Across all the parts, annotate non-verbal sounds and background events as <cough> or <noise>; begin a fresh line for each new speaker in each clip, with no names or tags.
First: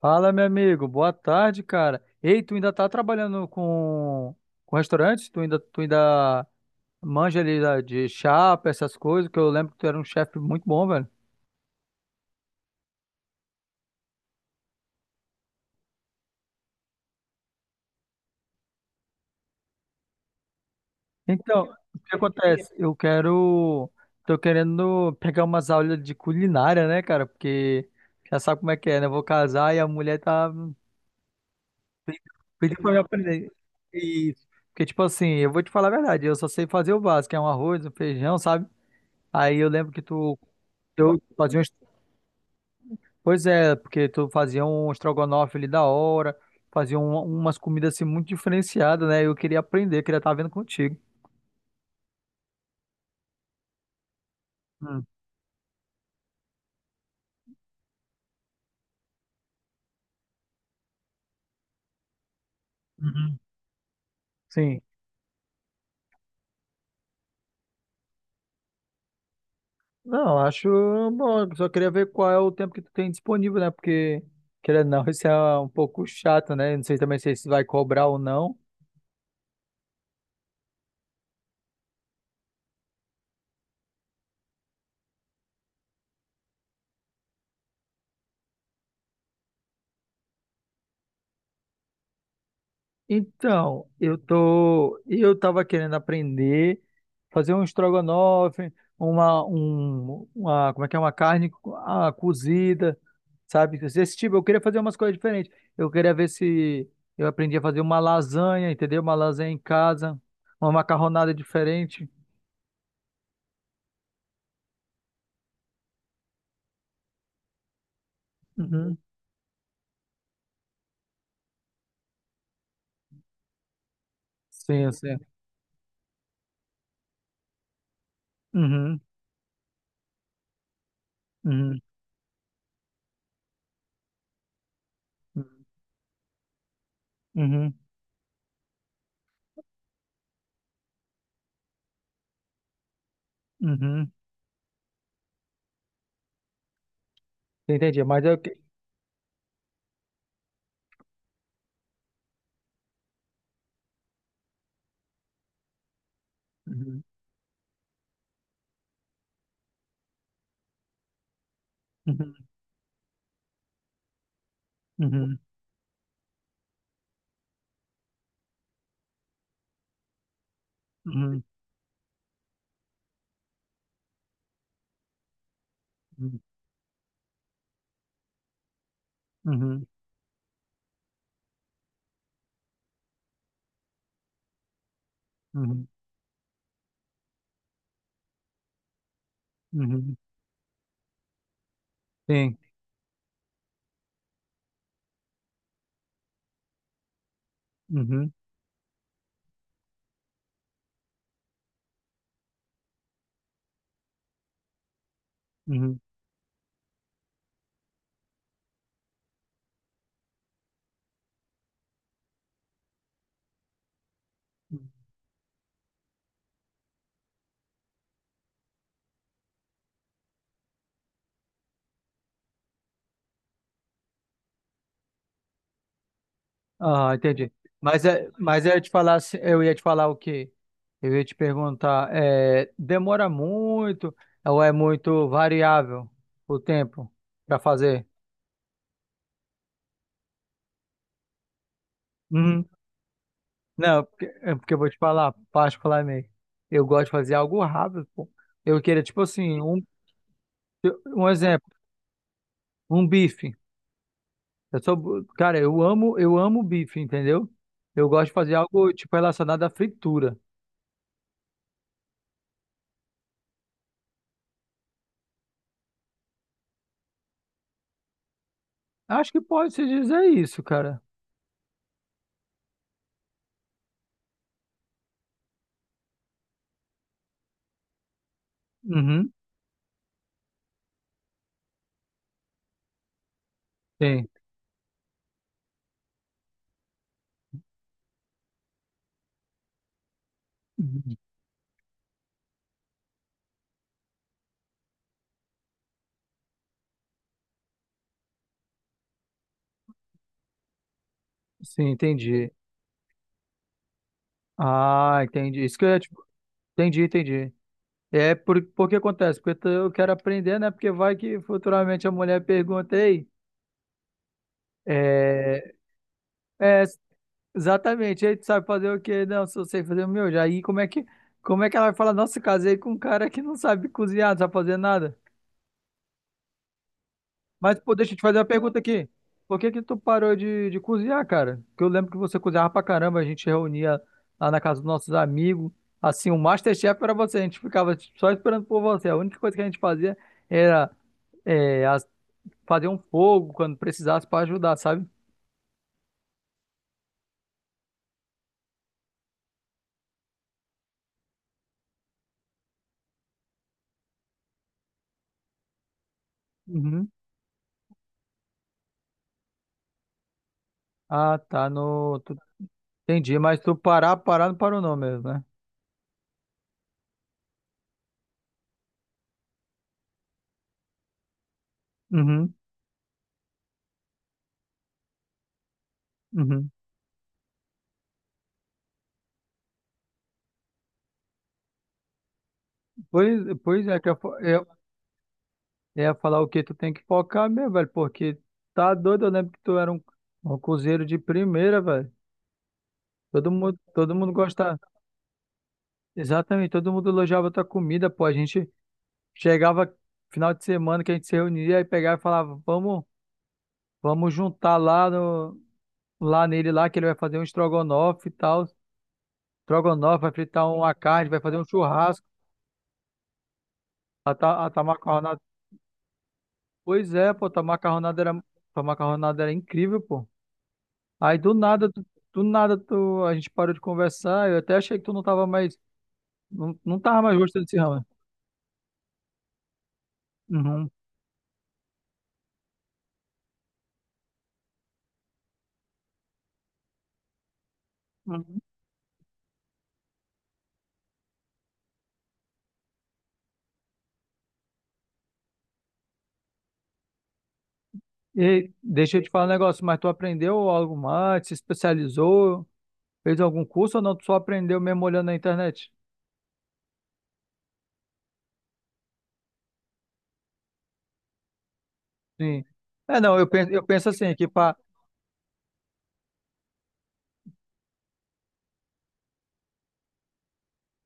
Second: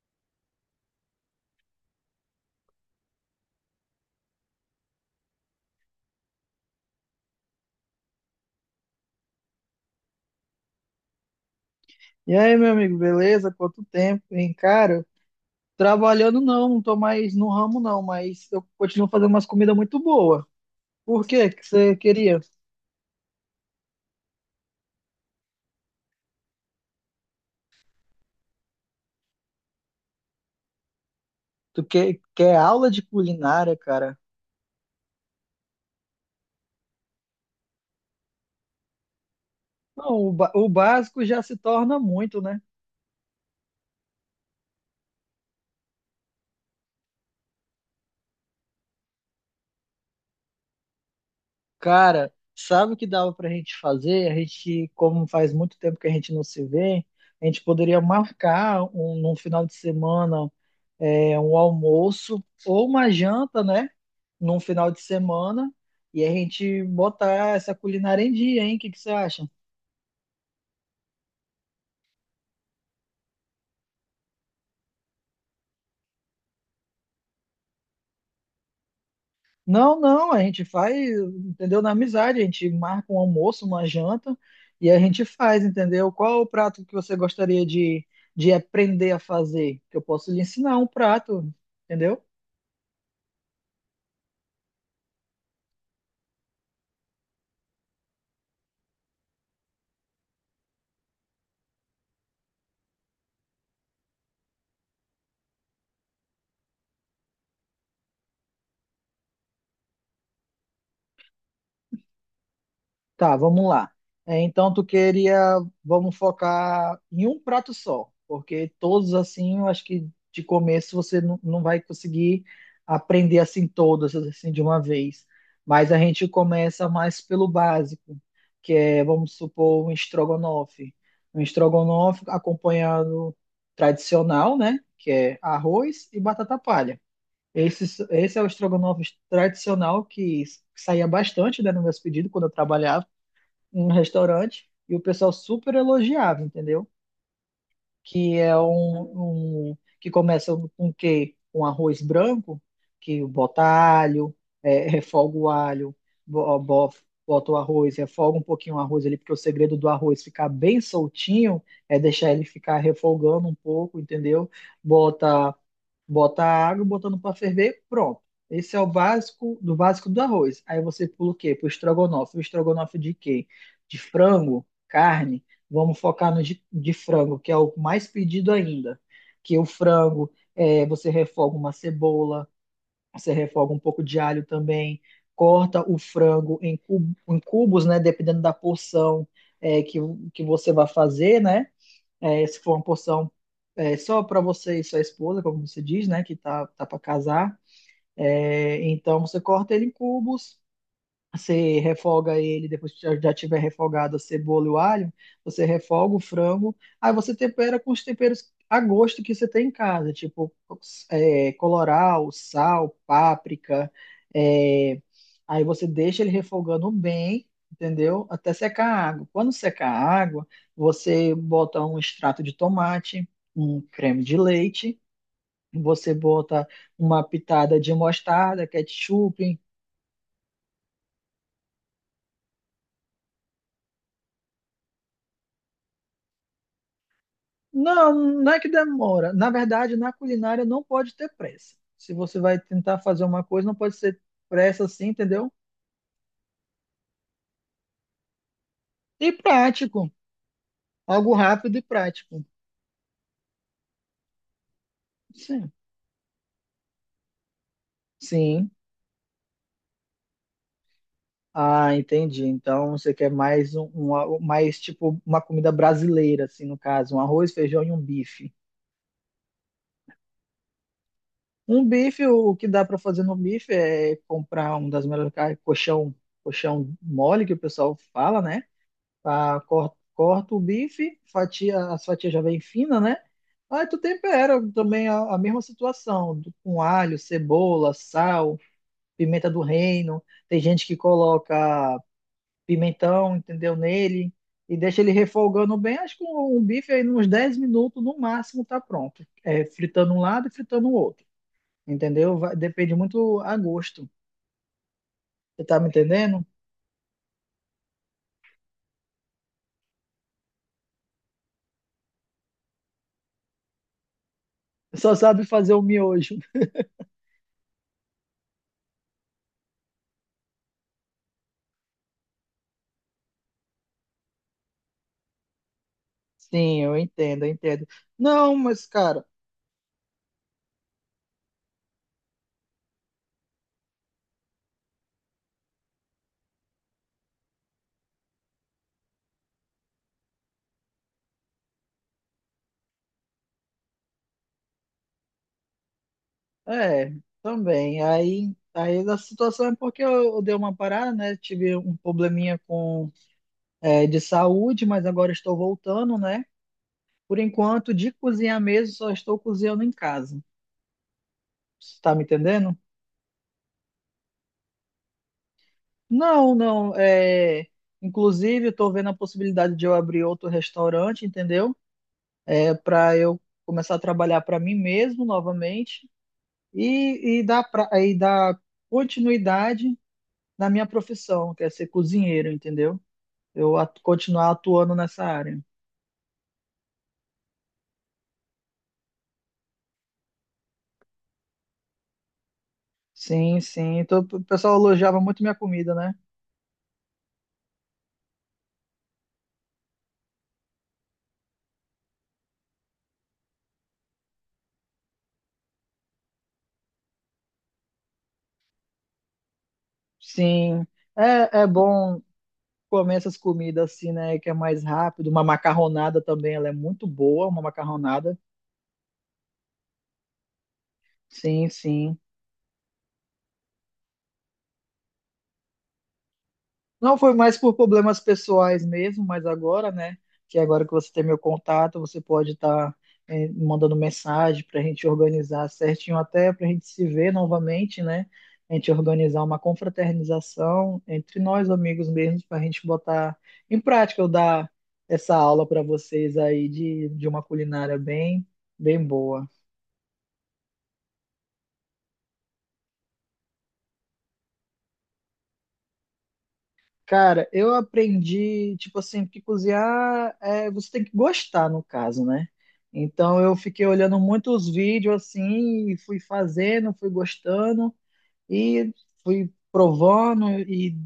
Fala, meu amigo. Boa tarde, cara. Ei, tu ainda tá trabalhando com restaurante? Tu ainda manja ali de chapa, essas coisas, que eu lembro que tu era um chefe muito bom, velho.
E aí, meu amigo, beleza? Quanto tempo, hein? Cara, trabalhando não tô mais no ramo não, mas eu continuo fazendo umas comidas muito boas. Por quê?
Então,
Que você
o que
queria?
acontece? Eu quero. Tô querendo pegar umas aulas de culinária, né, cara? Porque já sabe como é que é, né? Eu vou casar e a mulher tá
Tu quer
pedindo
aula
pra eu
de
aprender.
culinária, cara?
Isso. Porque, tipo assim, eu vou te falar a verdade, eu só sei fazer o básico, que é um arroz, um feijão, sabe? Aí eu lembro que
Não, o,
tu.
o
Eu
básico já se
fazia um
torna muito, né?
pois é, porque tu fazia um estrogonofe ali da hora, fazia umas comidas assim muito diferenciadas, né? Eu queria aprender, queria estar vendo contigo.
Cara, sabe o que dava pra gente fazer? A gente,
Hum.
como faz muito tempo que a gente não se vê, a gente poderia marcar um, num final de semana um almoço ou uma
Uhum.
janta, né? Num
Sim.
final de semana e a gente botar essa culinária em dia, hein? O que que você acha?
Não, acho bom, eu só queria ver qual é o tempo que tu tem disponível, né? Porque, querendo ou não, <laughs> isso é um pouco chato, né? Não sei também se isso vai cobrar ou não.
Não, a gente faz, entendeu? Na amizade, a gente marca um almoço, uma janta e a gente faz, entendeu? Qual é o prato que você gostaria de aprender a fazer? Que eu posso lhe ensinar um prato, entendeu?
Então, eu tava querendo aprender fazer um estrogonofe, como é que é, uma carne cozida, sabe? Esse tipo, eu queria fazer umas coisas diferentes. Eu queria ver se eu aprendi a fazer uma lasanha, entendeu? Uma lasanha em casa, uma macarronada diferente.
Tá, vamos lá. É, então tu queria, vamos focar em um prato só, porque
Uhum.
todos assim, eu acho que de começo você não vai conseguir aprender assim todas assim de uma
Sim, sim.
vez. Mas a gente começa mais pelo básico, que
Uhum,
é, vamos supor, um estrogonofe. Um
uhum,
estrogonofe acompanhado tradicional, né? Que é arroz e batata palha.
uhum,
Esse, esse é o estrogonofe tradicional que saía bastante, né, no meus pedidos quando eu trabalhava um
uhum.
restaurante e o pessoal super elogiava, entendeu?
Entendi, mas
Que
eu...
é um, que começa com quê? Com arroz branco, que bota alho, é, refoga o alho, bo- bo-
Uhum,
bota o arroz, refoga um pouquinho o arroz ali, porque o segredo do arroz ficar bem soltinho é deixar
uhum,
ele ficar refogando um pouco, entendeu?
uhum,
Bota Bota a água, botando para ferver, pronto. Esse é o básico do arroz. Aí você pula o
uhum,
quê? Pro estrogonofe. O estrogonofe de quê? De frango, carne. Vamos focar
uhum,
no de frango, que é o mais pedido ainda. Que o
uhum,
frango, é, você refoga uma cebola, você refoga um pouco de alho também,
uhum.
corta o frango em, em cubos, né? Dependendo da porção é,
Uhum.
que você vai fazer, né? É,
Sim.
se for uma porção é, só para você e sua esposa, como você diz, né, que tá para casar,
Uhum,
é, então você corta ele em cubos. Você refoga ele, depois que já tiver refogado a cebola e o alho, você
uhum.
refoga o frango, aí você tempera com os temperos a gosto que você tem em casa, tipo é, colorau, sal, páprica, é, aí você deixa ele refogando bem, entendeu? Até secar a água. Quando secar a água, você bota um extrato de tomate, um creme de leite, você bota
Ah,
uma
entendi.
pitada de
Mas, é,
mostarda,
mas eu ia te falar,
ketchup,
eu ia te falar o quê? Eu ia te perguntar, é, demora muito ou é muito variável o tempo para fazer?
Não é que demora. Na verdade, na culinária não pode ter pressa. Se você vai
Uhum.
tentar fazer uma coisa, não pode
Não,
ser
porque, é porque eu
pressa
vou te
assim,
falar,
entendeu?
particularmente, eu gosto de fazer algo rápido, pô. Eu queria, tipo
E
assim,
prático.
um
Algo
exemplo,
rápido e prático.
um bife. Eu sou, cara,
Sim.
eu amo bife, entendeu? Eu gosto de fazer
Sim.
algo, tipo, relacionado à fritura.
Ah, entendi. Então você quer mais um, mais tipo uma comida brasileira, assim, no caso, um arroz, feijão e um bife.
Acho que pode se dizer isso, cara.
Um bife, o que dá para fazer no bife é comprar um das melhores carnes, coxão, coxão mole que o pessoal fala, né?
Uhum,
Ah, corta o bife, fatia, as fatias já vem fina, né? Aí tu
sim.
tempera também a mesma situação, com alho, cebola, sal, pimenta do reino. Tem gente que
Uhum.
coloca pimentão, entendeu, nele e deixa ele refogando bem. Acho que o bife aí nos 10 minutos no máximo tá pronto. É, fritando um lado e fritando o outro,
Sim,
entendeu?
entendi.
Depende muito a gosto.
Ah, entendi.
Você
Isso
tá
que
me
eu ia
entendendo?
entendi, entendi. É por que acontece? Porque eu quero aprender, né? Porque vai que futuramente a mulher pergunta, ei,
Só sabe
é,
fazer o miojo.
é, exatamente, aí tu sabe fazer o quê? Não, só sei fazer o meu. Já aí como é que ela vai falar, nossa, casei com um cara que não sabe cozinhar, não sabe fazer nada?
<laughs> Sim, eu
Mas,
entendo.
pô, deixa eu te fazer uma
Não,
pergunta
mas,
aqui.
cara,
Por que que tu parou de cozinhar, cara? Porque eu lembro que você cozinhava pra caramba, a gente reunia lá na casa dos nossos amigos. Assim, o MasterChef era você, a gente ficava só esperando por você. A única coisa que a gente fazia era é, as- fazer um fogo quando precisasse pra ajudar, sabe?
é, também. Aí a situação é porque eu dei uma parada, né? Tive um probleminha com é, de saúde, mas agora estou voltando, né?
Uhum.
Por enquanto, de cozinhar mesmo, só estou cozinhando em casa.
Ah, tá,
Você tá
no...
me
tu-
entendendo?
entendi, mas tu parar não parou não mesmo, né?
Não. É, inclusive, estou vendo a possibilidade de eu abrir outro restaurante, entendeu?
Uhum,
É para eu começar a trabalhar para mim mesmo novamente
uhum.
e dar pra, e dar continuidade na minha profissão, que é ser cozinheiro, entendeu?
Pois,
Eu
pois é que eu,
continuar atuando nessa área.
é falar o que tu tem que focar mesmo, velho, porque tá doido, eu lembro que tu era um, um cozinheiro de primeira, velho.
Sim, sim.
Todo
Então,
mundo
o
gostava,
pessoal elogiava muito minha comida, né?
exatamente, todo mundo elogiava tua comida, pô. A gente chegava final de semana que a gente se reunia e pegava e falava, vamos, vamos juntar lá no, lá nele lá que ele vai fazer um estrogonofe e tal. Estrogonofe, vai fritar
Sim.
uma carne, vai fazer
É,
um
é bom
churrasco.
comer essas comidas assim, né? Que é
A tua
mais rápido.
macarronada,
Uma macarronada também, ela é muito
pois é,
boa,
pô,
uma macarronada.
tua macarronada era incrível, pô. Aí do
Sim,
nada,
sim.
do nada tu, a gente parou de conversar. Eu até achei que tu não tava mais, não
Não
tava
foi
mais
mais
gostando
por
desse ramo.
problemas pessoais mesmo, mas agora, né? Que agora
Uhum.
que você tem meu contato, você pode estar mandando mensagem para a gente organizar certinho, até para a gente se ver novamente, né?
Uhum.
A gente organizar uma confraternização entre nós, amigos mesmo, para a gente botar em prática. Eu dar essa aula para vocês aí de uma culinária bem,
E
bem
deixa eu te falar um
boa.
negócio, mas tu aprendeu algo mais? Se especializou? Fez algum curso ou não? Tu só aprendeu mesmo olhando na internet?
Cara, eu aprendi, tipo assim, que cozinhar é, você tem que gostar, no caso, né?
Sim. É, não,
Então eu
eu
fiquei
penso
olhando
assim, aqui
muitos
para
vídeos assim, e fui fazendo, fui gostando e fui provando e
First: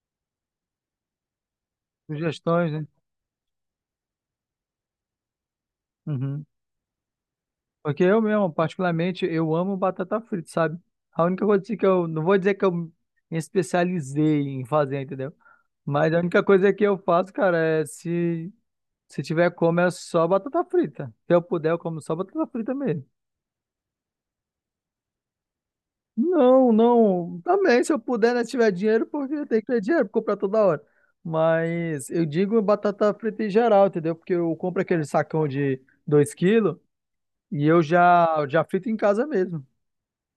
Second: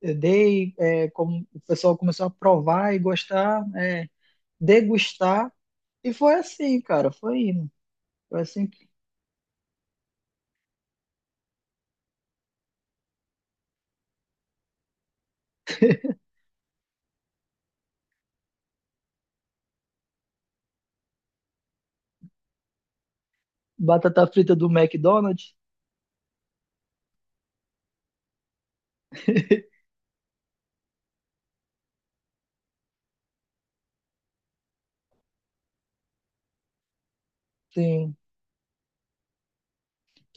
dei, é, como o pessoal começou a
sugestões, né?
provar e gostar, é, degustar. E foi
Uhum.
assim, cara, foi indo.
Porque eu
Foi
mesmo,
assim que
particularmente, eu amo batata frita, sabe? A única coisa assim que eu, não vou dizer que eu me especializei em fazer, entendeu? Mas a única coisa que eu faço, cara, é se tiver como, é só batata frita. Se eu puder, eu como só batata frita mesmo.
batata frita do McDonald's,
Não, não, também, se eu puder, né, se tiver dinheiro, porque eu tenho
<laughs>
que ter dinheiro pra comprar toda hora. Mas eu digo batata frita em geral, entendeu? Porque eu compro aquele sacão de 2 quilos e eu
sim.
já frito em casa mesmo.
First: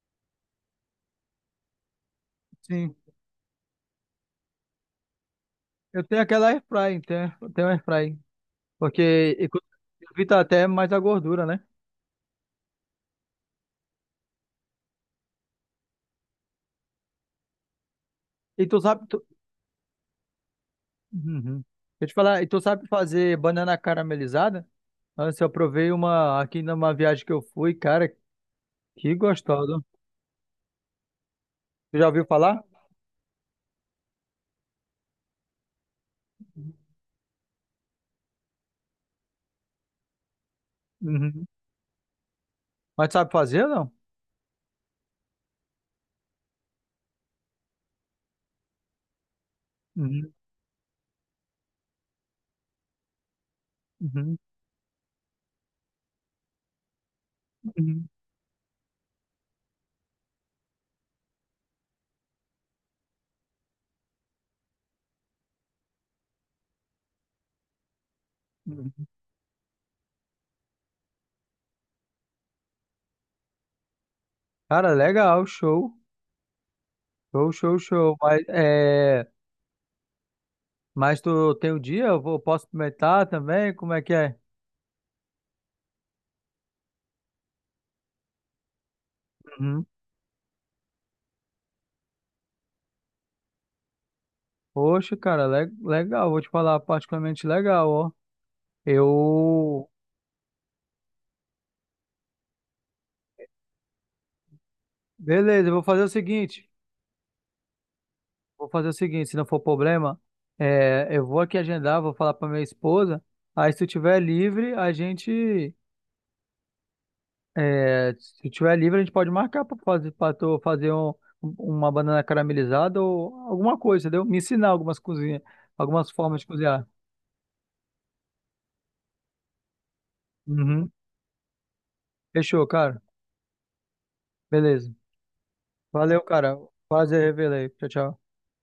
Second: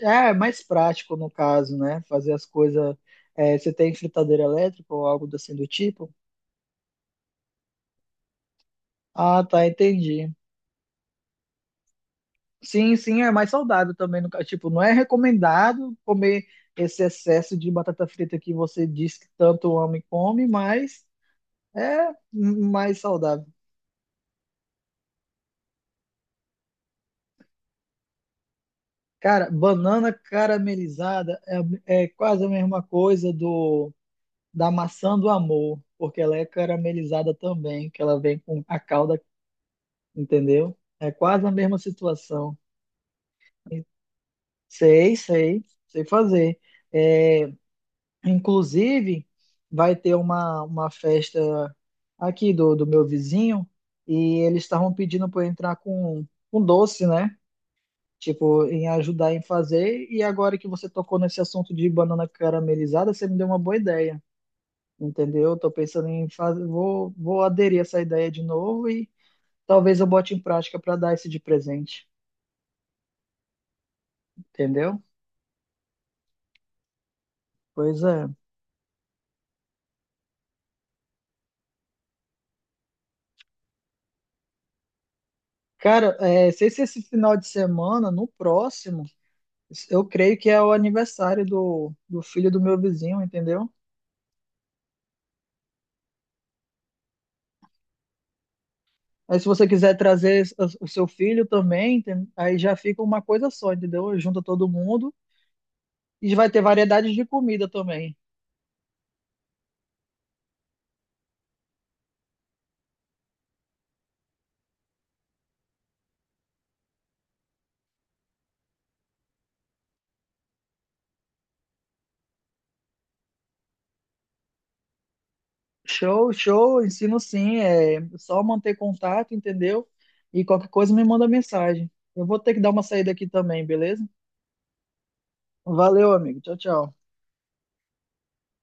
É mais prático no caso, né? Fazer as
Sim.
coisas. É, você tem fritadeira elétrica ou algo assim do
Eu
tipo?
tenho aquela airfry, tenho airfry. Porque
Ah, tá, entendi.
evita até mais a gordura, né?
Sim, é mais saudável também. No, tipo, não é recomendado comer esse excesso de batata frita que
E tu
você
sabe.
diz
Tu...
que tanto ama e come, mas
Uhum. Deixa eu
é
te falar, e tu sabe
mais
fazer
saudável.
banana caramelizada? Antes eu provei uma aqui numa viagem que eu fui, cara, que
Cara,
gostosa.
banana caramelizada
Tu
é,
já
é
ouviu
quase a
falar?
mesma coisa do da maçã do amor, porque ela é caramelizada também, que ela vem com a calda entendeu? É
Uhum.
quase a mesma situação.
Mas sabe fazer ou
E
não?
Sei fazer. É, inclusive, vai ter
Uhum,
uma festa aqui do, do meu vizinho
uhum,
e eles estavam pedindo para eu entrar com doce, né?
uhum,
Tipo, em ajudar em fazer. E agora que você tocou nesse assunto de banana caramelizada, você me deu uma boa ideia, entendeu? Tô pensando em fazer, vou aderir a essa ideia de novo
uhum.
e talvez eu bote em prática para dar esse de presente,
Cara,
entendeu?
legal, show. Show, show,
Pois
show.
é.
Mas, é... Mas tu tem o dia? Posso experimentar também? Como é que é?
Cara, é, sei se esse final de semana, no próximo,
Uhum.
eu creio que é o aniversário do, do filho do meu vizinho, entendeu?
Poxa, cara, legal, vou te falar, particularmente legal, ó.
Aí se você
Eu.
quiser trazer o seu filho também, aí já fica uma coisa só, entendeu? Junta todo mundo
Beleza, eu vou fazer o
e vai ter
seguinte.
variedade de comida também.
Vou fazer o seguinte, se não for problema, é, eu vou aqui agendar, vou falar pra minha esposa. Aí se tu tiver livre, a gente. É, se tu tiver livre, a gente pode marcar pra fazer, pra tu fazer uma banana caramelizada ou alguma coisa, entendeu? Me ensinar algumas cozinhas, algumas formas de cozinhar.
Ensino sim, é só manter contato, entendeu? E qualquer
Uhum.
coisa me manda mensagem. Eu vou ter que
Fechou,
dar uma
cara.
saída aqui também, beleza?
Beleza.
Valeu,
Valeu,
amigo. Tchau,
cara.
tchau.
Prazer revelar aí. Tchau, tchau.